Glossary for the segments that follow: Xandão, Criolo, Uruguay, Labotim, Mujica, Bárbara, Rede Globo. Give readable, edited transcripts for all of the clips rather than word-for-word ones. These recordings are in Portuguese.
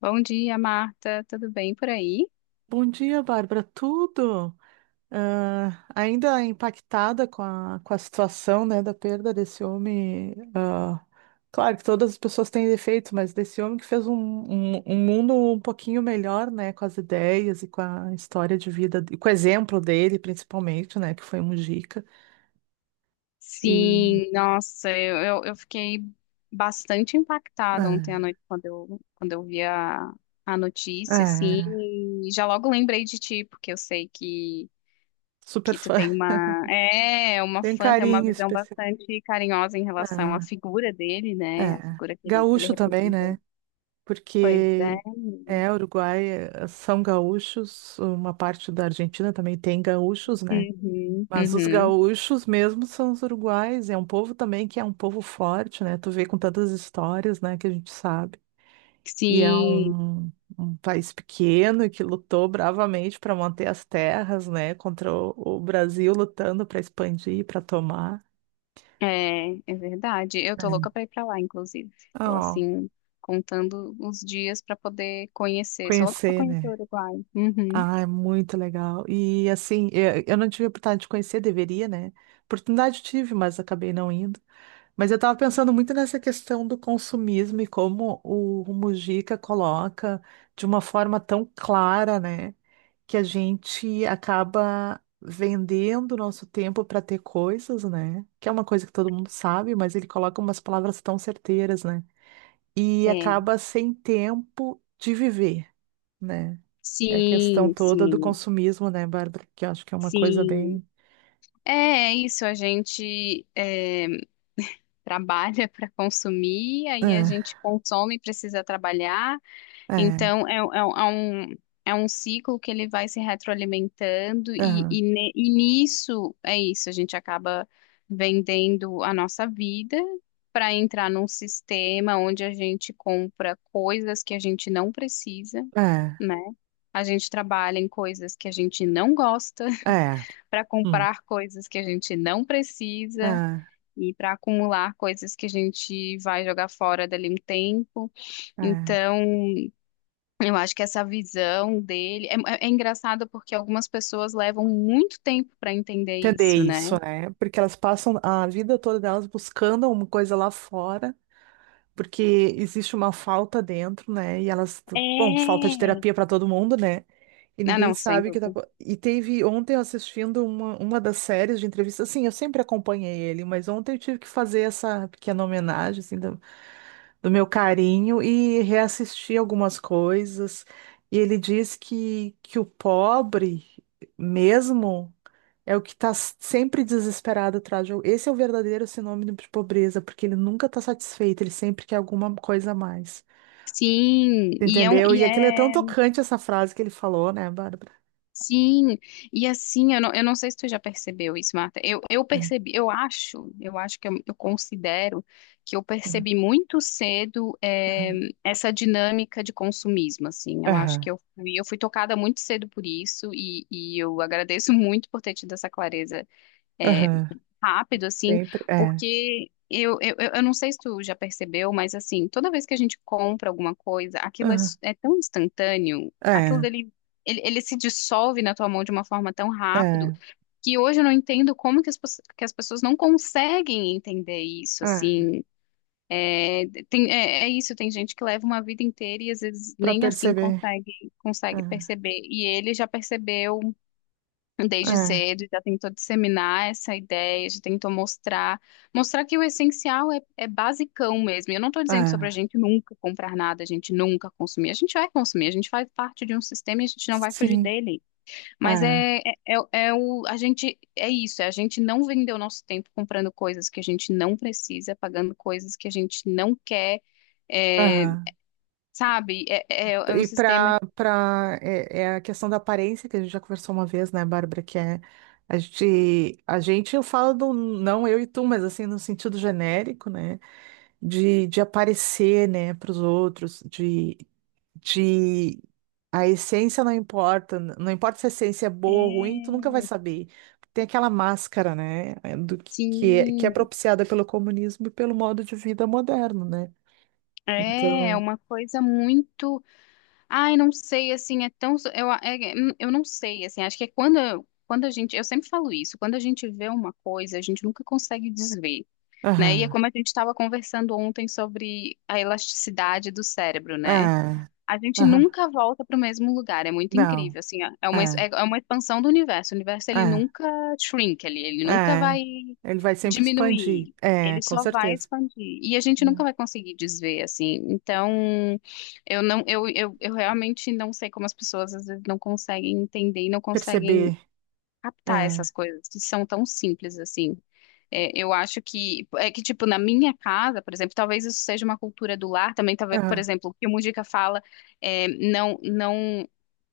Bom dia, Marta. Tudo bem por aí? Bom dia, Bárbara. Tudo? Ah, ainda impactada com a situação, né, da perda desse homem. Claro que todas as pessoas têm defeitos, mas desse homem que fez um mundo um pouquinho melhor, né, com as ideias e com a história de vida, e com o exemplo dele, principalmente, né, que foi um Mujica. E Sim, nossa, eu fiquei bastante impactada ontem à ah, noite quando quando eu vi a notícia, assim, é, e já logo lembrei de ti, porque eu sei que, Super que tu fã. tem uma, uma Tem um fã, tem uma carinho visão especial. bastante carinhosa em relação à É, figura dele, né? A é. figura que ele Gaúcho também, representou. né? Pois é. Porque é Uruguai, são gaúchos, uma parte da Argentina também tem gaúchos, né? Uhum, Mas os uhum. gaúchos mesmo são os uruguais, é um povo também que é um povo forte, né? Tu vê com tantas histórias, né, que a gente sabe. E é Sim. um país pequeno que lutou bravamente para manter as terras, né, contra o Brasil lutando para expandir, para tomar. É, é verdade. Eu tô louca É. pra ir pra lá, inclusive. Tô Ó, assim, contando os dias pra poder conhecer. Sou louca pra conhecer, conhecer o né? Uruguai. Uhum. Ah, é muito legal. E assim, eu não tive a oportunidade de conhecer, deveria, né? Oportunidade tive, mas acabei não indo. Mas eu estava pensando muito nessa questão do consumismo e como o Mujica coloca de uma forma tão clara, né? Que a gente acaba vendendo o nosso tempo para ter coisas, né? Que é uma coisa que todo mundo sabe, mas ele coloca umas palavras tão certeiras, né? E É. acaba sem tempo de viver, né? Que é a questão Sim, toda do sim, consumismo, né, Bárbara? Que eu acho que é uma coisa sim. bem. É, é isso. Trabalha pra consumir, aí a É, gente consome e precisa trabalhar. é, Então, um é um ciclo que ele vai se retroalimentando, é, e nisso é isso, a gente acaba vendendo a nossa vida para entrar num sistema onde a gente compra coisas que a gente não precisa, né? A gente trabalha em coisas que a gente não gosta, é, é, para hum, comprar coisas que a gente não precisa. é, E para acumular coisas que a gente vai jogar fora dali um tempo. é. Então, eu acho que essa visão dele é engraçado porque algumas pessoas levam muito tempo para entender Entender isso, né? isso, né? Porque elas passam a vida toda delas buscando uma coisa lá fora, porque existe uma falta dentro, né? E elas, bom, falta de É. terapia para todo mundo, né? E Ah, ninguém não, sem sabe o que tá. dúvida. E teve ontem eu assistindo uma das séries de entrevistas. Assim, eu sempre acompanhei ele, mas ontem eu tive que fazer essa pequena homenagem, assim, do meu carinho e reassistir algumas coisas. E ele diz que o pobre mesmo é o que está sempre desesperado atrás de. Esse é o verdadeiro sinônimo de pobreza, porque ele nunca está satisfeito, ele sempre quer alguma coisa a mais. Sim, e é um, Entendeu? e E aquilo é tão é, tocante essa frase que ele falou, né, Bárbara? sim, e assim, eu não sei se tu já percebeu isso, Marta. Eu É, percebi, eu acho que eu considero que eu é. percebi muito cedo, Aham, essa dinâmica de consumismo, assim. Eu acho aham, que eu fui tocada muito cedo por isso e eu agradeço muito por ter tido essa clareza, eh, aham. rápido, assim, Sempre é. porque eu não sei se tu já percebeu, mas assim, toda vez que a gente compra alguma coisa, Aham, é tão instantâneo, aquilo é, dele, ele se dissolve na tua mão de uma forma tão rápido, é, que hoje eu não entendo como que as pessoas não conseguem entender isso, é. assim, é isso, tem gente que leva uma vida inteira e às vezes Para nem assim perceber. consegue, É, consegue perceber, e ele já percebeu desde é, cedo, já tentou disseminar essa ideia, já tentou mostrar, mostrar que o essencial é basicão mesmo. E eu não estou dizendo sobre a é. gente nunca comprar nada, a gente nunca consumir. A gente vai consumir, a gente faz parte de um sistema e a gente não vai fugir Sim, dele. Mas é. é, é, é é o, a gente, é isso, é a gente não vender o nosso tempo comprando coisas que a gente não precisa, pagando coisas que a gente não quer, é, Aham. sabe? É um E sistema. para é a questão da aparência que a gente já conversou uma vez, né, Bárbara, que é a gente eu falo do não eu e tu, mas assim no sentido genérico, né, de aparecer, né, para os outros, de a essência não importa, não importa se a essência é boa ou ruim, tu É, nunca vai saber. Tem aquela máscara, né, do que é sim. propiciada pelo comunismo e pelo modo de vida moderno, né? É Então, uma coisa muito. Ai, não sei, assim, é tão. Eu não sei, assim, acho que é quando a gente. Eu sempre falo isso, quando a gente vê uma coisa, a gente nunca consegue desver, né? E é aham, como a gente estava conversando ontem sobre a elasticidade do cérebro, né? ah, A gente aham, nunca volta para o mesmo lugar, é muito não, incrível, assim, é é uma, es- é ah, é uma expansão do universo. O universo, ele ah, nunca shrink, ele nunca vai ah, ele vai sempre expandir, diminuir, é, ele com só vai certeza. expandir. E a gente nunca vai É. conseguir desver, assim. Então, eu realmente não sei como as pessoas às vezes não conseguem entender e não conseguem Perceber, captar é, essas coisas que são tão simples assim. É, eu acho que é que tipo na minha casa, por exemplo, talvez isso seja uma cultura do lar também, talvez, por ah, exemplo, o que o Mujica fala, não.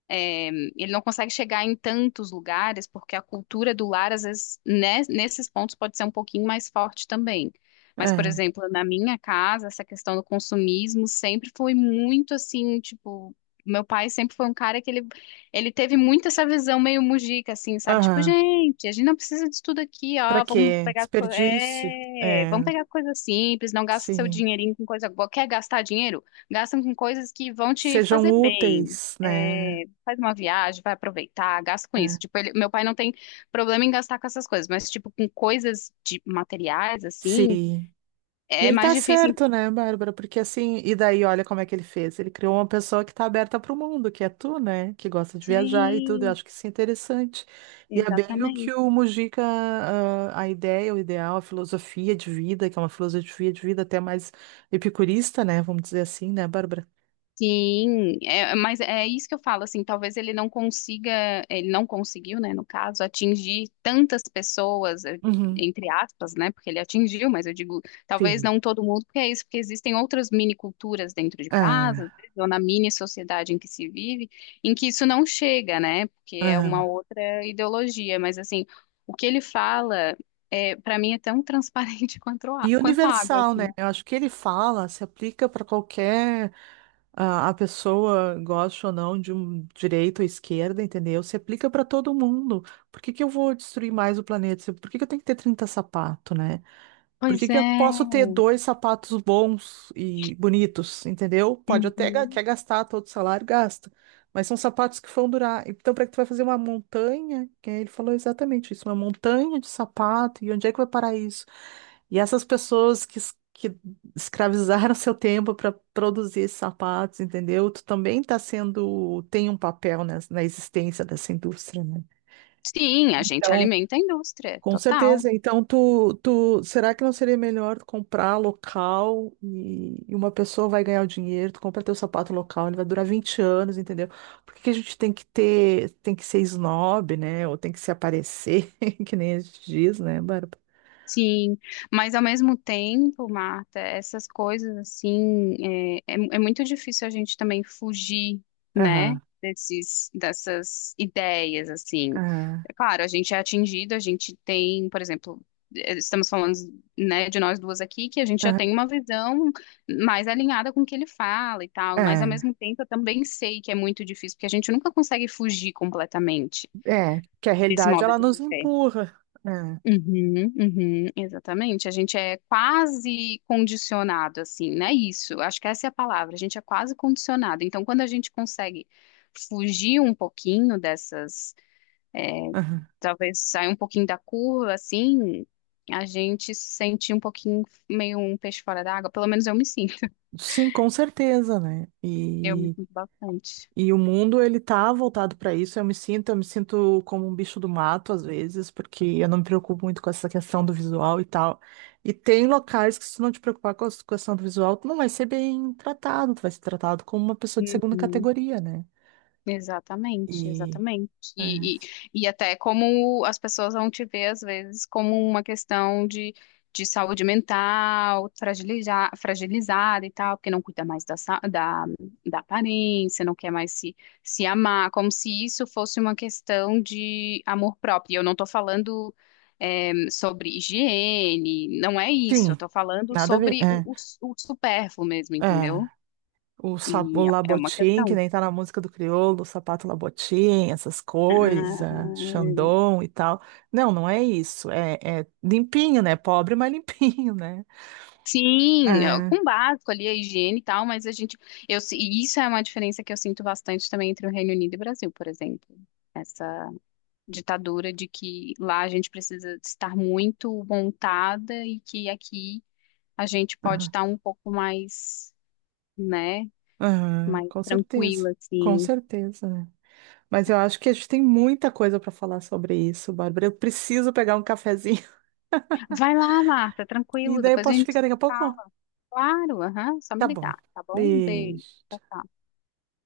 É, ele não consegue chegar em tantos lugares, porque a cultura do lar, às vezes, né, nesses pontos pode ser um pouquinho mais forte também. Mas, por é, exemplo, na minha casa, essa questão do consumismo sempre foi muito assim, tipo, meu pai sempre foi um cara que ele teve muito essa visão meio mujica, assim, sabe? Tipo, aham, gente, a gente não precisa disso tudo aqui, para ó, quê? Desperdício, vamos é, pegar coisa simples, não gasta seu sim, dinheirinho com coisa boa. Quer gastar dinheiro? Gasta com coisas que vão te sejam fazer bem. úteis, né? É, faz uma viagem, vai aproveitar, gasta com isso. É. Tipo, meu pai não tem problema em gastar com essas coisas, mas, tipo, com coisas de materiais, assim, Sim. E é ele mais tá difícil. Certo, né, Bárbara? Porque assim, e daí olha como é que ele fez. Ele criou uma pessoa que tá aberta para o mundo, que é tu, né? Que gosta de viajar e tudo. Eu Sim, acho que isso é interessante. E é bem o que exatamente. o Mujica, ah, a ideia, o ideal, a filosofia de vida, que é uma filosofia de vida até mais epicurista, né? Vamos dizer assim, né, Bárbara? Sim, é, mas é isso que eu falo, assim, talvez ele não conseguiu, né, no caso, atingir tantas pessoas, Uhum. entre aspas, né, porque ele atingiu, mas eu digo, talvez Sim. não todo mundo, porque é isso, porque existem outras mini culturas dentro de casa, É, às vezes, ou na mini sociedade em que se vive, em que isso não chega, né, porque é uma é. outra ideologia, mas assim, o que ele fala, para mim é tão transparente quanto, E quanto água, universal, né? assim. Eu acho que ele fala, se aplica para qualquer a pessoa gosta ou não de um direito ou esquerda, entendeu? Se aplica para todo mundo. Por que que eu vou destruir mais o planeta? Por que que eu tenho que ter 30 sapatos, né? Por Pois que que eu não é. posso ter dois sapatos bons e bonitos, entendeu? Pode até Uhum. quer gastar todo o salário, gasta. Mas são sapatos que vão durar. Então, para que tu vai fazer uma montanha? Que ele falou exatamente isso, uma montanha de sapato. E onde é que vai parar isso? E essas pessoas que, que escravizaram seu tempo para produzir esses sapatos, entendeu? Tu também tá sendo, tem um papel na existência dessa indústria, né? Sim, a gente Então, alimenta a indústria, com total. certeza. Então, tu, será que não seria melhor tu comprar local e uma pessoa vai ganhar o dinheiro, tu compra teu sapato local, ele vai durar 20 anos, entendeu? Por que que a gente tem que ter, tem que ser snob, né? Ou tem que se aparecer, que nem a gente diz, né, Bárbara? Sim, mas ao mesmo tempo, Marta, essas coisas assim, é muito difícil a gente também fugir, né, Aham, dessas ideias, assim. aham, É claro, a gente é atingido, a gente tem, por exemplo, estamos falando, né, de nós duas aqui, que a gente já tem uma visão mais alinhada com o que ele fala e tal, mas ao aham, mesmo tempo eu também sei que é muito difícil, porque a gente nunca consegue fugir completamente é, é que a desse realidade modo ela de nos viver. empurra. É, Uhum, uhum, exatamente. A gente é quase condicionado, assim, né? Isso, acho que essa é a palavra. A gente é quase condicionado. Então, quando a gente consegue fugir um pouquinho dessas, aham. talvez sair um pouquinho da curva, assim, a gente se sente um pouquinho meio um peixe fora d'água. Pelo menos eu me sinto. Sim, com certeza, né? Eu me E sinto bastante. E o mundo, ele tá voltado para isso. Eu me sinto como um bicho do mato às vezes, porque eu não me preocupo muito com essa questão do visual e tal. E tem locais que se tu não te preocupar com a questão do visual, tu não vai ser bem tratado, tu vai ser tratado como uma pessoa de segunda Uhum. categoria, né? Exatamente, E exatamente. é. E até como as pessoas vão te ver, às vezes, como uma questão de saúde mental, fragilizada e tal, porque não cuida mais da aparência, não quer mais se amar, como se isso fosse uma questão de amor próprio. E eu não estou falando, sobre higiene, não é isso, eu Sim, estou falando nada a ver. sobre o supérfluo mesmo, É, entendeu? é. O E é uma Labotim, que questão. nem tá na música do Criolo, o sapato Labotim, essas coisas, Ah, Xandão e tal. Não, não é isso. É, é limpinho, né? Pobre, mas limpinho, né? sim, É, com básico ali, a higiene e tal, mas a gente, eu, se- e isso é uma diferença que eu sinto bastante também entre o Reino Unido e o Brasil, por exemplo. Essa ditadura de que lá a gente precisa estar muito montada e que aqui a gente pode aham, estar um pouco mais, né, aham, mais com certeza. tranquila, Com assim. certeza, né? Mas eu acho que a gente tem muita coisa para falar sobre isso, Bárbara. Eu preciso pegar um cafezinho. Vai lá, Marta, E tranquilo, daí eu depois a posso te gente ligar daqui a pouco? fala. Claro, aham, só me Tá bom. ligar, tá bom? Um beijo. Tchau, Beijo. tchau.